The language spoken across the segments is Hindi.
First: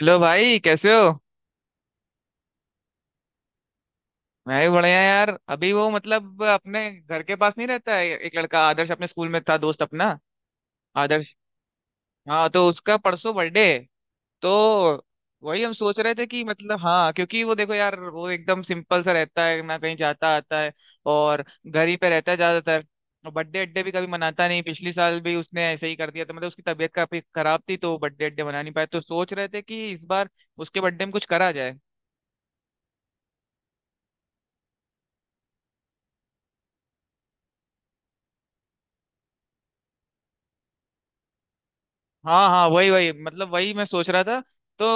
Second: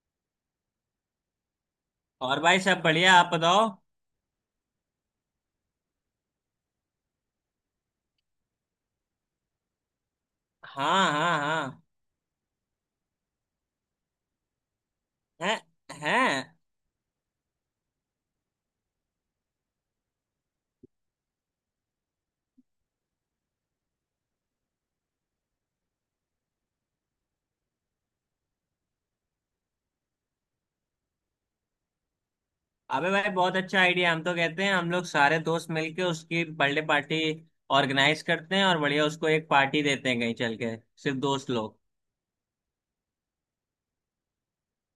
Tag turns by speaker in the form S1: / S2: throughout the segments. S1: हेलो भाई कैसे हो।
S2: और भाई सब बढ़िया। आप बताओ।
S1: मैं भी बढ़िया यार। अभी वो अपने घर के पास नहीं रहता है एक लड़का, आदर्श, अपने स्कूल में था, दोस्त अपना।
S2: हाँ
S1: आदर्श।
S2: हाँ हाँ।
S1: हाँ, तो उसका परसों बर्थडे है। तो
S2: हैं।
S1: वही हम सोच रहे थे कि
S2: हैं।
S1: हाँ, क्योंकि वो देखो यार वो एकदम सिंपल सा रहता है ना, कहीं जाता आता है और घर ही पे रहता है ज्यादातर। और बर्थडे अड्डे भी कभी मनाता नहीं, पिछले साल भी उसने ऐसे ही कर दिया तो उसकी तबीयत काफी खराब थी तो बर्थडे अड्डे मना नहीं पाया। तो सोच रहे थे कि इस बार उसके बर्थडे में कुछ करा जाए।
S2: अबे भाई बहुत अच्छा आइडिया। हम तो कहते हैं हम लोग सारे दोस्त मिलके उसकी बर्थडे पार्टी ऑर्गेनाइज करते हैं और बढ़िया उसको एक पार्टी देते हैं कहीं चल के। सिर्फ दोस्त लोग।
S1: हाँ हाँ, वही वही, मतलब वही मैं सोच रहा था। तो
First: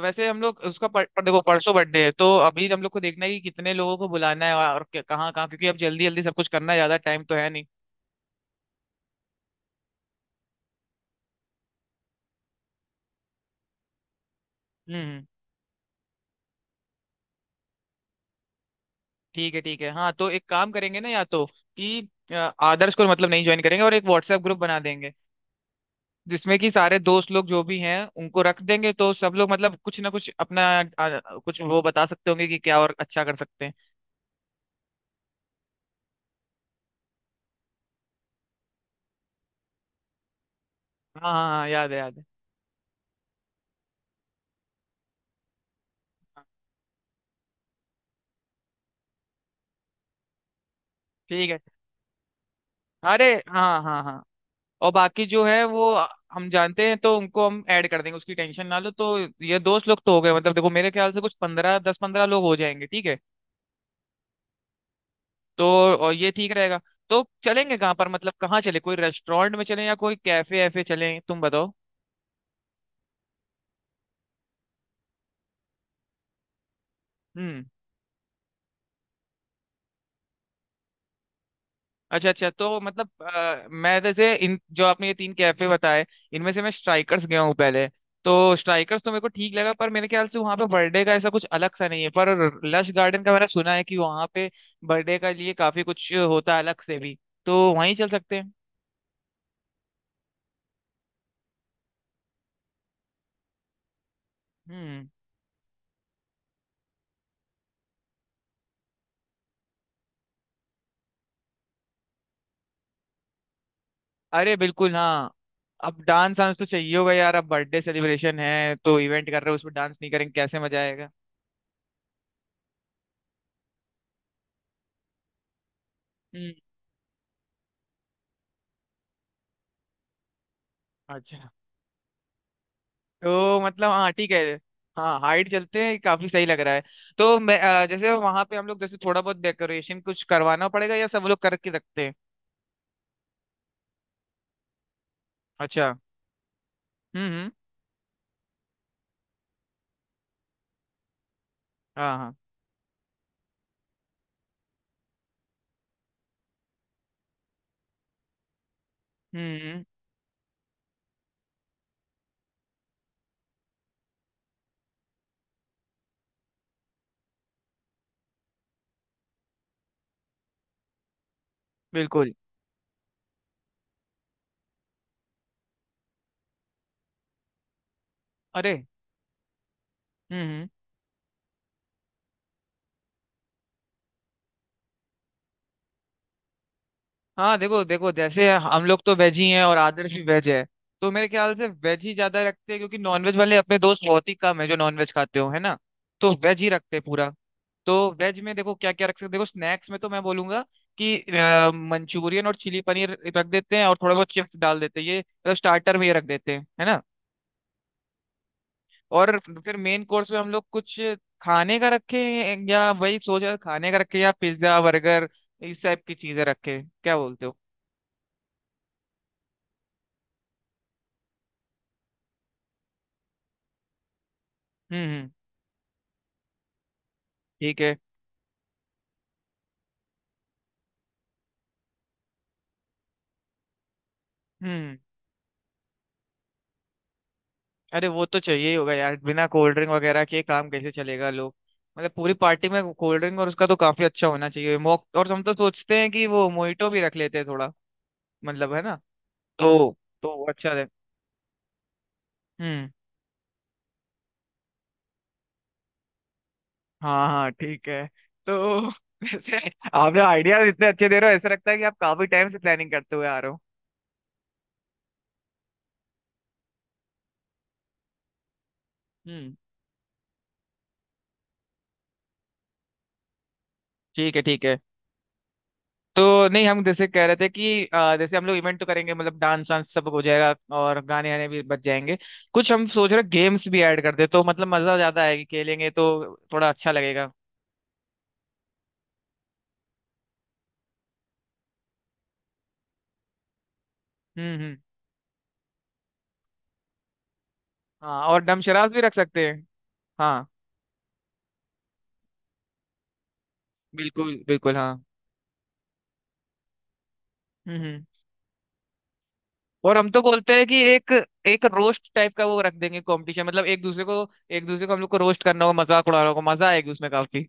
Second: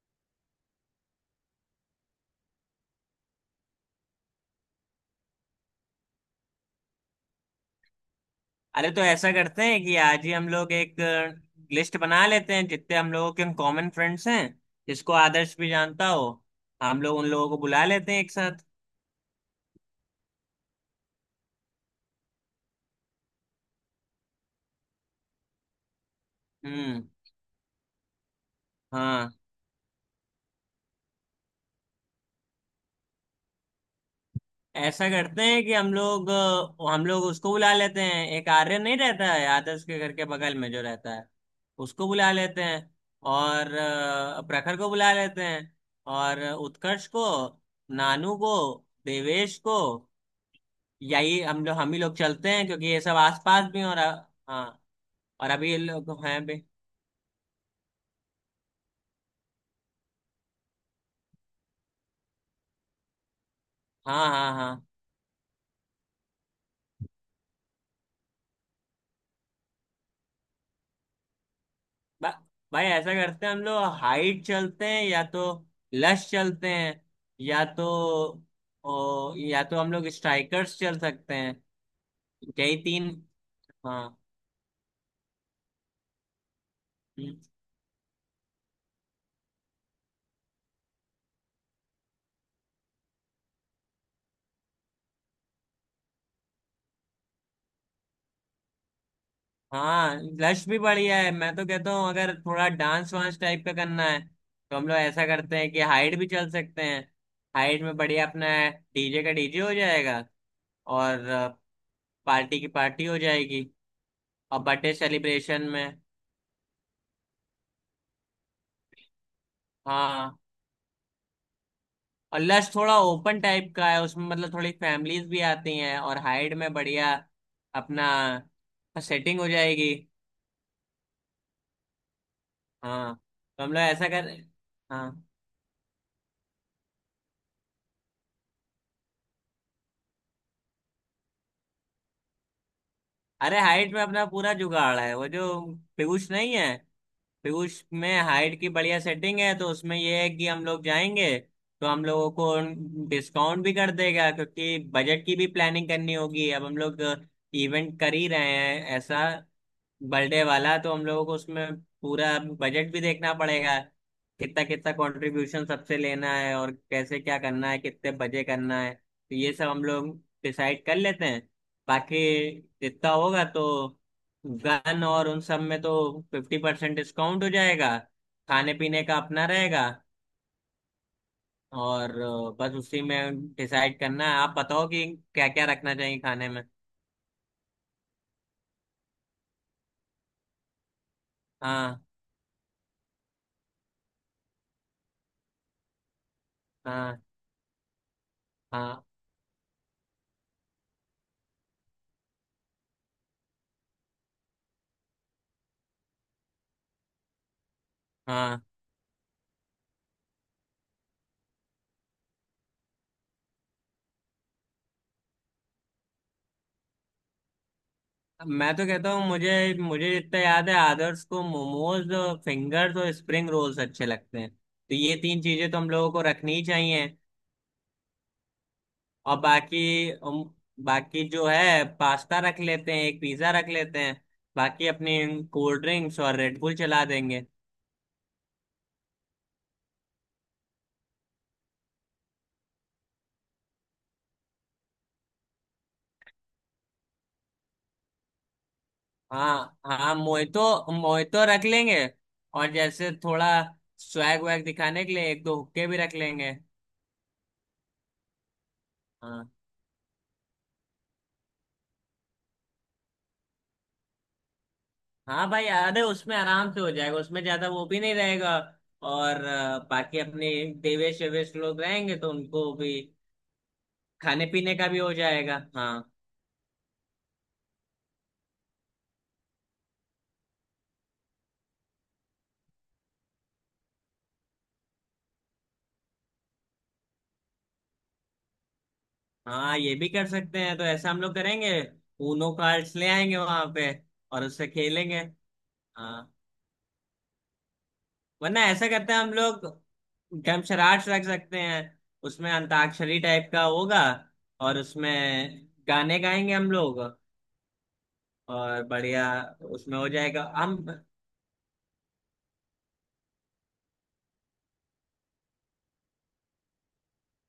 S1: वैसे हम लोग उसका पर देखो, परसों बर्थडे है तो अभी हम लोग को देखना है कि कितने लोगों को बुलाना है और कहाँ कहाँ, क्योंकि अब जल्दी जल्दी सब कुछ करना है, ज्यादा टाइम तो है नहीं।
S2: अरे तो ऐसा करते हैं कि आज ही हम लोग एक लिस्ट बना लेते हैं जितने हम लोगों के कॉमन फ्रेंड्स हैं जिसको
S1: हम्म।
S2: आदर्श भी जानता हो। हम लोग उन लोगों को बुला लेते हैं एक साथ।
S1: ठीक है, ठीक है। हाँ, तो एक काम करेंगे ना, या तो आदर्श को नहीं ज्वाइन करेंगे और एक व्हाट्सएप ग्रुप बना देंगे जिसमें कि सारे
S2: हम्म।
S1: दोस्त लोग जो भी हैं उनको रख देंगे, तो
S2: हाँ।
S1: सब लोग कुछ ना कुछ अपना कुछ वो बता सकते होंगे कि क्या और अच्छा कर सकते हैं।
S2: ऐसा करते हैं कि हम लोग, हम लोग उसको बुला लेते हैं। एक आर्यन नहीं रहता है आदर्श के घर के बगल में जो रहता है,
S1: हाँ हाँ हाँ, याद है
S2: उसको
S1: याद है।
S2: बुला लेते हैं। और प्रखर को बुला लेते हैं। और
S1: हाँ,
S2: उत्कर्ष को। नानू को। देवेश को। यही
S1: ठीक है।
S2: हम लोग हम ही लोग चलते हैं, क्योंकि ये सब
S1: अरे
S2: आसपास भी
S1: हाँ
S2: हैं। और
S1: हाँ हाँ।
S2: हाँ,
S1: और बाकी जो
S2: और
S1: है
S2: अभी ये
S1: वो
S2: लोग हैं
S1: हम
S2: भी।
S1: जानते हैं तो उनको हम ऐड कर देंगे, उसकी टेंशन ना लो। तो ये दोस्त लोग तो हो गए, देखो मेरे ख्याल से कुछ 15 10 15 लोग हो जाएंगे, ठीक है।
S2: हाँ हाँ हाँ।
S1: तो और ये ठीक रहेगा। तो चलेंगे कहाँ पर, कहाँ चले? कोई रेस्टोरेंट में चलें या कोई कैफे ऐफे चलें, तुम बताओ।
S2: बा, भाई, ऐसा करते हैं हम लोग हाइट चलते हैं, या तो लश चलते हैं,
S1: हम्म।
S2: या तो या तो हम लोग स्ट्राइकर्स चल सकते हैं।
S1: अच्छा अच्छा,
S2: यही
S1: तो
S2: तीन।
S1: मैं
S2: हाँ।
S1: जैसे इन जो आपने ये तीन कैफे बताए, इनमें से मैं स्ट्राइकर्स
S2: हम्म,
S1: गया हूँ पहले। तो स्ट्राइकर्स तो मेरे को ठीक लगा, पर मेरे ख्याल से वहां पे बर्थडे का ऐसा कुछ अलग सा नहीं है, पर लश गार्डन का मैंने सुना है कि वहां पे बर्थडे का लिए काफी कुछ होता है अलग से भी। तो वहीं चल सकते हैं।
S2: हाँ, लश भी बढ़िया है। मैं तो कहता हूँ अगर थोड़ा डांस वांस टाइप का करना है तो हम लोग
S1: हम्म।
S2: ऐसा करते हैं कि हाइट भी चल सकते हैं। हाइट में बढ़िया अपना डीजे का डीजे हो जाएगा, और पार्टी की पार्टी हो जाएगी,
S1: अरे
S2: और बर्थडे
S1: बिल्कुल हाँ।
S2: सेलिब्रेशन में।
S1: अब डांस वांस तो चाहिए होगा यार, अब बर्थडे सेलिब्रेशन है तो इवेंट कर रहे हो उसमें डांस नहीं करेंगे,
S2: हाँ,
S1: कैसे मजा आएगा।
S2: और लश थोड़ा ओपन टाइप का है, उसमें मतलब थोड़ी फैमिलीज भी आती हैं, और
S1: हम्म।
S2: हाइड में बढ़िया अपना सेटिंग हो जाएगी।
S1: अच्छा।
S2: हाँ,
S1: तो
S2: तो हम लोग ऐसा
S1: हाँ ठीक
S2: कर।
S1: है। हाँ,
S2: हाँ।
S1: हाइट चलते हैं, काफी सही लग रहा है। तो जैसे वहां पे हम लोग जैसे थोड़ा बहुत डेकोरेशन कुछ करवाना पड़ेगा या सब लोग करके रखते हैं?
S2: अरे हाइट में अपना पूरा जुगाड़ है। वो जो
S1: अच्छा।
S2: पीयूष नहीं है,
S1: हम्म।
S2: पीयूष में हाइट की बढ़िया सेटिंग है, तो उसमें ये है कि हम लोग जाएंगे तो हम
S1: हाँ
S2: लोगों
S1: हाँ।
S2: को डिस्काउंट भी कर देगा, क्योंकि बजट की भी प्लानिंग करनी होगी। अब हम लोग इवेंट कर ही रहे हैं ऐसा
S1: हम्म हम्म,
S2: बर्थडे वाला, तो हम लोगों को उसमें पूरा बजट भी देखना पड़ेगा। कितना कितना कंट्रीब्यूशन सबसे लेना है, और कैसे क्या करना है, कितने बजे करना है, तो ये सब हम लोग डिसाइड कर लेते हैं। बाकी
S1: बिल्कुल।
S2: जितना होगा तो गन और उन सब में तो 50% डिस्काउंट हो जाएगा। खाने
S1: अरे।
S2: पीने का अपना रहेगा।
S1: हम्म।
S2: और बस उसी में डिसाइड करना है। आप बताओ कि क्या क्या रखना चाहिए खाने में।
S1: हाँ, देखो देखो, जैसे हम लोग तो वेज ही हैं और आदर्श भी वेज है। तो मेरे ख्याल से
S2: हाँ।
S1: वेज ही ज्यादा रखते हैं, क्योंकि नॉनवेज वाले अपने दोस्त बहुत ही कम है जो नॉनवेज खाते हो, है ना। तो वेज ही रखते हैं
S2: हाँ
S1: पूरा। तो वेज में देखो क्या
S2: हाँ
S1: क्या रख सकते हैं। देखो, स्नैक्स में तो मैं बोलूंगा मंचूरियन और चिली पनीर रख देते हैं और थोड़ा बहुत चिप्स डाल देते हैं। ये स्टार्टर में ये रख देते हैं, है ना।
S2: हाँ।
S1: और फिर मेन कोर्स में हम लोग कुछ खाने का रखे या वही सोच रहे हैं, खाने का रखे या पिज्जा बर्गर इस टाइप की चीजें रखे, क्या बोलते हो?
S2: मैं तो कहता हूँ, मुझे मुझे जितना याद है आदर्श को मोमोज, फिंगर्स और स्प्रिंग रोल्स अच्छे लगते हैं, तो ये
S1: हम्म।
S2: तीन चीजें तो हम लोगों को रखनी ही चाहिए।
S1: ठीक है।
S2: और बाकी जो है पास्ता रख लेते हैं, एक पिज्जा रख लेते हैं। बाकी
S1: हम्म।
S2: अपनी कोल्ड ड्रिंक्स और रेड बुल चला देंगे।
S1: अरे वो तो चाहिए ही होगा यार, बिना कोल्ड ड्रिंक वगैरह के काम कैसे चलेगा लोग। पूरी पार्टी में कोल्ड ड्रिंक और उसका तो काफी अच्छा होना चाहिए, मॉक। और हम तो सोचते हैं कि वो मोहितो भी रख लेते हैं थोड़ा, है ना।
S2: हाँ। हाँ,
S1: तो वो
S2: मोहितो,
S1: अच्छा रहे।
S2: मोहितो रख लेंगे। और
S1: हम्म।
S2: जैसे थोड़ा स्वैग वैग दिखाने के लिए एक दो हुक्के भी रख लेंगे।
S1: हाँ हाँ ठीक है। तो
S2: हाँ।
S1: वैसे आपने आइडियाज इतने अच्छे दे रहे हो, ऐसा लगता है कि आप काफी टाइम से प्लानिंग करते हुए आ रहे हो।
S2: हाँ भाई, अरे उसमें आराम से हो जाएगा, उसमें ज्यादा वो भी नहीं रहेगा। और
S1: हम्म।
S2: बाकी अपने देवेश वेवेश लोग रहेंगे तो उनको भी
S1: ठीक है,
S2: खाने
S1: ठीक
S2: पीने
S1: है।
S2: का भी हो जाएगा। हाँ।
S1: तो नहीं, हम जैसे कह रहे थे जैसे हम लोग इवेंट तो करेंगे डांस वांस सब हो जाएगा और गाने आने भी बच जाएंगे, कुछ हम सोच रहे गेम्स भी ऐड कर दे तो मजा ज्यादा आएगी, खेलेंगे तो थोड़ा अच्छा लगेगा।
S2: हाँ, ये भी कर सकते हैं, तो ऐसा हम लोग करेंगे ऊनो कार्ड्स ले आएंगे वहां पे, और उससे
S1: हम्म।
S2: खेलेंगे। हाँ।
S1: हाँ, और
S2: वरना ऐसा
S1: डमशरास भी
S2: करते
S1: रख
S2: हैं हम
S1: सकते हैं।
S2: लोग
S1: हाँ।
S2: डमशराट रख सकते हैं। उसमें अंताक्षरी टाइप का होगा,
S1: बिल्कुल बिल्कुल
S2: और
S1: हाँ।
S2: उसमें गाने गाएंगे हम लोग,
S1: हम्म।
S2: और बढ़िया
S1: और
S2: उसमें
S1: हम
S2: हो
S1: तो
S2: जाएगा
S1: बोलते हैं
S2: हम।
S1: कि एक एक रोस्ट टाइप का वो रख देंगे, कंपटीशन, एक दूसरे को, एक दूसरे को हम लोग को रोस्ट करना होगा, मजाक उड़ाना होगा, मजा आएगी उसमें काफी।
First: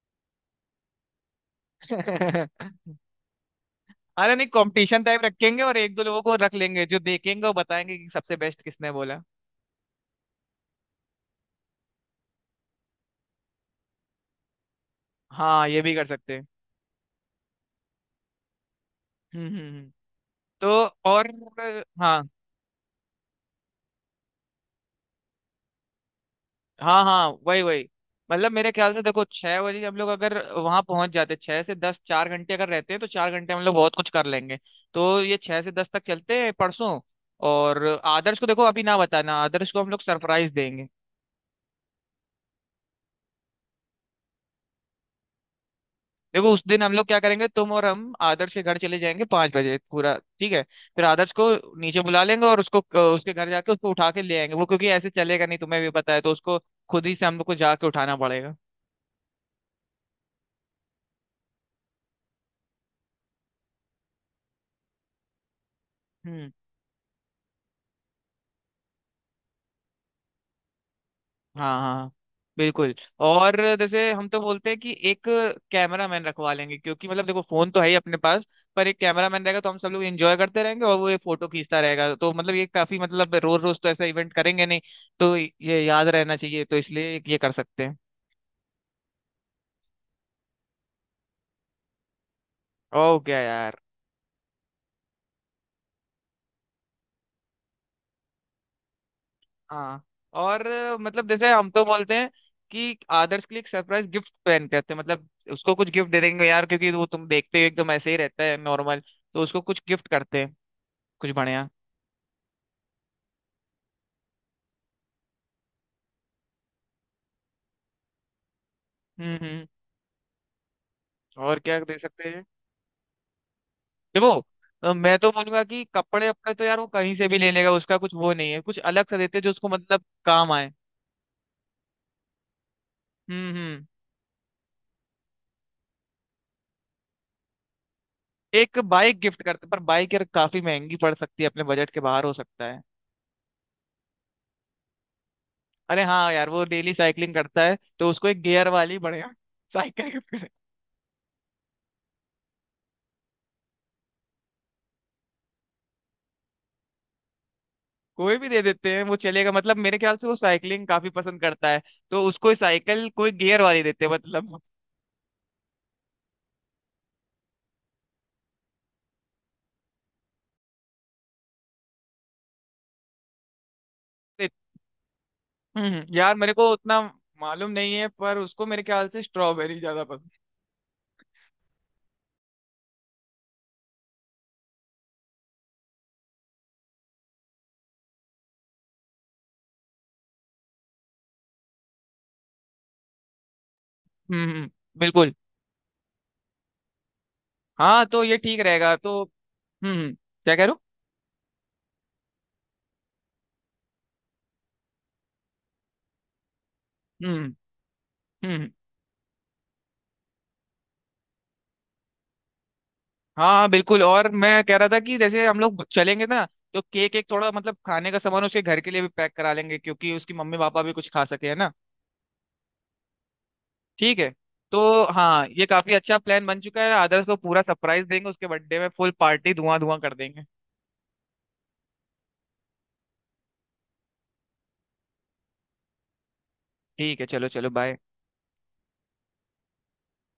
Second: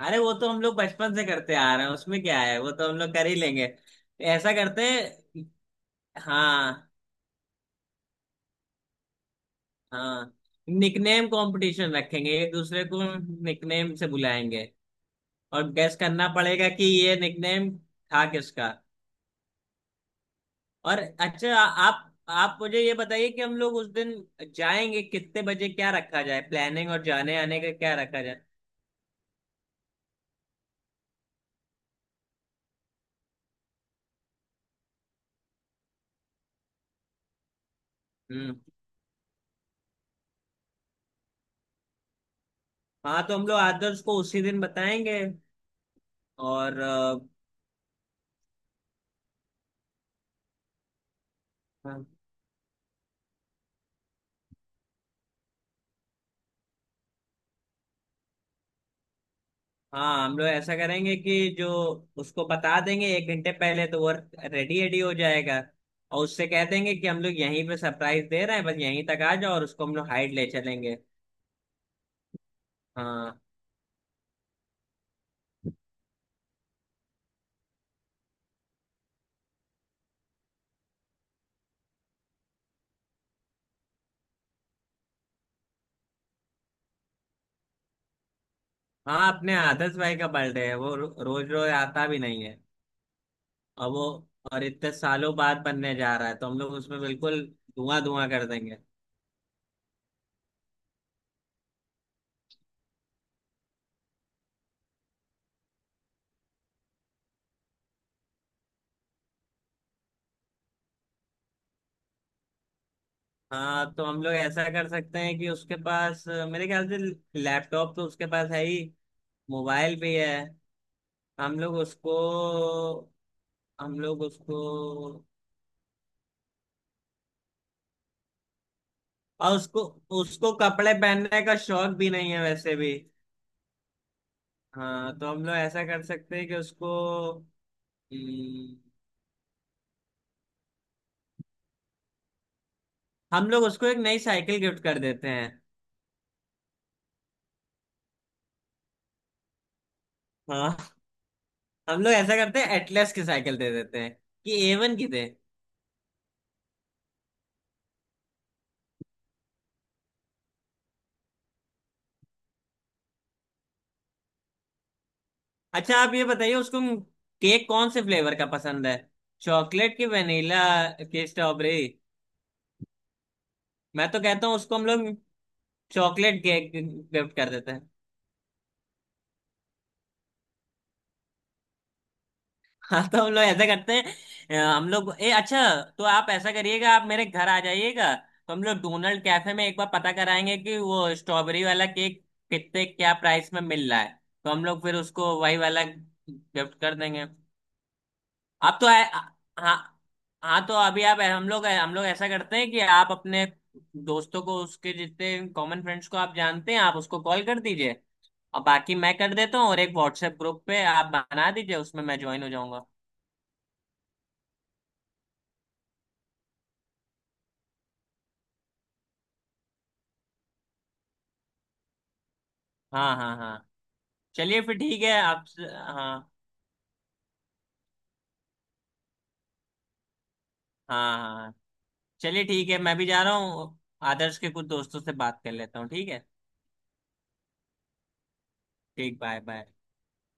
S2: अरे वो तो हम लोग बचपन से करते आ रहे हैं, उसमें क्या है, वो तो हम लोग कर ही लेंगे।
S1: अरे नहीं,
S2: ऐसा करते
S1: कंपटीशन टाइप
S2: हैं।
S1: रखेंगे और एक दो लोगों को रख लेंगे जो
S2: हाँ।
S1: देखेंगे, वो बताएंगे कि सबसे बेस्ट किसने बोला।
S2: हाँ। निकनेम कंपटीशन रखेंगे, एक दूसरे को निकनेम से बुलाएंगे,
S1: हाँ,
S2: और
S1: ये भी
S2: गैस
S1: कर
S2: करना
S1: सकते हैं।
S2: पड़ेगा कि ये निकनेम था किसका।
S1: हम्म हम्म हम्म। तो
S2: और
S1: और
S2: अच्छा, आप
S1: हाँ
S2: आप मुझे ये बताइए कि हम लोग उस दिन जाएंगे कितने बजे, क्या रखा जाए प्लानिंग,
S1: हाँ
S2: और
S1: हाँ,
S2: जाने आने
S1: वही
S2: का
S1: वही।
S2: क्या रखा जाए।
S1: मेरे ख्याल से देखो, 6 बजे हम लोग अगर वहां पहुंच जाते, 6 से 10, 4 घंटे अगर रहते हैं तो 4 घंटे हम लोग बहुत कुछ कर लेंगे। तो ये 6 से 10 तक चलते हैं परसों। और आदर्श को
S2: हम्म।
S1: देखो अभी ना बताना, आदर्श को हम लोग सरप्राइज देंगे।
S2: हाँ, तो हम लोग आदर्श को उसी दिन बताएंगे।
S1: देखो उस
S2: और
S1: दिन हम लोग क्या करेंगे, तुम और हम आदर्श के घर चले जाएंगे 5 बजे पूरा, ठीक है। फिर आदर्श को नीचे बुला लेंगे और उसको उसके घर जाके उसको उठा के ले आएंगे, वो क्योंकि ऐसे चलेगा नहीं, तुम्हें भी पता है। तो उसको खुद ही से हम लोग को जाके उठाना पड़ेगा।
S2: हाँ, हम लोग ऐसा करेंगे कि जो उसको बता देंगे 1 घंटे पहले तो वो रेडी रेडी हो जाएगा, और उससे
S1: हम्म।
S2: कह देंगे कि हम लोग यहीं पे सरप्राइज दे रहे हैं, बस यहीं तक आ जाओ, और उसको हम लोग हाइड ले चलेंगे।
S1: हाँ हाँ। बिल्कुल।
S2: हाँ
S1: और जैसे हम तो बोलते हैं कि एक कैमरा मैन रखवा लेंगे, क्योंकि देखो फोन तो है ही अपने पास, पर एक कैमरा मैन रहेगा तो हम सब लोग एंजॉय करते रहेंगे और वो ये फोटो खींचता रहेगा। तो मतलब ये काफी मतलब रोज रोज तो ऐसा इवेंट करेंगे नहीं, तो ये याद रहना चाहिए, तो इसलिए ये कर सकते हैं।
S2: हाँ। अपने आदर्श भाई का बर्थडे है, वो रोज रोज आता भी नहीं है।
S1: ओके यार।
S2: और वो, और इतने सालों बाद बनने जा रहा है तो हम लोग उसमें बिल्कुल धुआं धुआं कर देंगे।
S1: हाँ जैसे हम तो बोलते हैं कि आदर्श के लिए एक सरप्राइज गिफ्ट प्लान करते हैं, उसको कुछ गिफ्ट दे देंगे यार, क्योंकि वो तुम देखते हो एकदम ऐसे ही रहता है, नॉर्मल। तो उसको कुछ गिफ्ट करते हैं, कुछ बढ़िया।
S2: हाँ, तो हम लोग ऐसा कर सकते हैं कि उसके पास, मेरे ख्याल से लैपटॉप तो उसके पास है ही,
S1: हम्म।
S2: मोबाइल भी है।
S1: और
S2: हम लोग
S1: क्या दे
S2: उसको,
S1: सकते हैं?
S2: हम लोग
S1: देखो
S2: उसको,
S1: मैं तो बोलूंगा कि कपड़े वपड़े तो यार वो कहीं से भी ले लेगा, उसका कुछ वो नहीं है, कुछ अलग सा देते जो
S2: और
S1: उसको
S2: उसको
S1: काम
S2: उसको
S1: आए।
S2: कपड़े पहनने का शौक भी नहीं है वैसे भी।
S1: हम्म।
S2: हाँ, तो हम लोग ऐसा कर सकते हैं कि उसको,
S1: एक
S2: हम्म,
S1: बाइक गिफ्ट करते, पर बाइक यार काफी महंगी पड़ सकती है, अपने बजट के बाहर हो सकता है।
S2: हम लोग उसको एक नई साइकिल गिफ्ट कर देते हैं।
S1: अरे हाँ यार, वो डेली साइकिलिंग करता है तो उसको एक गियर वाली बढ़िया साइकिल गिफ्ट करें।
S2: हाँ, हम लोग ऐसा करते हैं एटलस की साइकिल दे देते हैं, कि एवन की दे।
S1: कोई भी दे देते हैं, वो चलेगा। मेरे ख्याल से वो साइकिलिंग काफी पसंद करता है, तो उसको साइकिल कोई गियर वाली देते हैं, मतलब।
S2: अच्छा, आप ये बताइए उसको केक कौन से फ्लेवर का पसंद है? चॉकलेट की वनीला की स्ट्रॉबेरी? मैं तो कहता हूँ उसको हम लोग
S1: हम्म, यार
S2: चॉकलेट
S1: मेरे को
S2: केक
S1: उतना
S2: गिफ्ट कर
S1: मालूम
S2: देते हैं।
S1: नहीं है, पर उसको मेरे ख्याल से स्ट्रॉबेरी ज्यादा पसंद
S2: हाँ, तो हम लोग ऐसा करते हैं, हम लोग ए अच्छा, तो आप ऐसा करिएगा आप मेरे घर आ जाइएगा तो हम लोग डोनाल्ड कैफे में एक बार पता कराएंगे कि वो स्ट्रॉबेरी वाला केक कितने क्या प्राइस में मिल रहा है,
S1: है।
S2: तो हम लोग फिर
S1: बिल्कुल।
S2: उसको वही वाला गिफ्ट कर देंगे।
S1: हाँ, तो ये ठीक
S2: आप तो
S1: रहेगा। तो
S2: हाँ।
S1: हम्म हम्म, क्या
S2: हाँ,
S1: कह
S2: तो
S1: रहा
S2: अभी आप, हम लोग ऐसा करते हैं कि आप अपने दोस्तों को, उसके जितने कॉमन फ्रेंड्स को आप जानते हैं, आप उसको
S1: हूँ।
S2: कॉल कर दीजिए, और
S1: हम्म।
S2: बाकी मैं कर देता हूँ, और एक व्हाट्सएप ग्रुप पे आप बना दीजिए, उसमें मैं ज्वाइन हो जाऊंगा।
S1: हाँ हाँ, बिल्कुल। और मैं कह रहा था कि जैसे हम लोग चलेंगे ना तो केक एक थोड़ा खाने का सामान उसके घर के लिए भी पैक करा लेंगे क्योंकि उसकी मम्मी पापा भी कुछ खा सके, है ना।
S2: हाँ हाँ हाँ।
S1: ठीक है।
S2: चलिए फिर
S1: तो
S2: ठीक है आप।
S1: हाँ, ये काफी अच्छा
S2: हाँ।
S1: प्लान बन चुका है, आदर्श को पूरा सरप्राइज देंगे, उसके बर्थडे में फुल पार्टी धुआं धुआं कर देंगे।
S2: हाँ हाँ चलिए ठीक है, मैं भी जा रहा हूँ, आदर्श के कुछ दोस्तों से बात कर लेता हूँ, ठीक है।
S1: ठीक है, चलो चलो, बाय।
S2: ठीक, बाय बाय।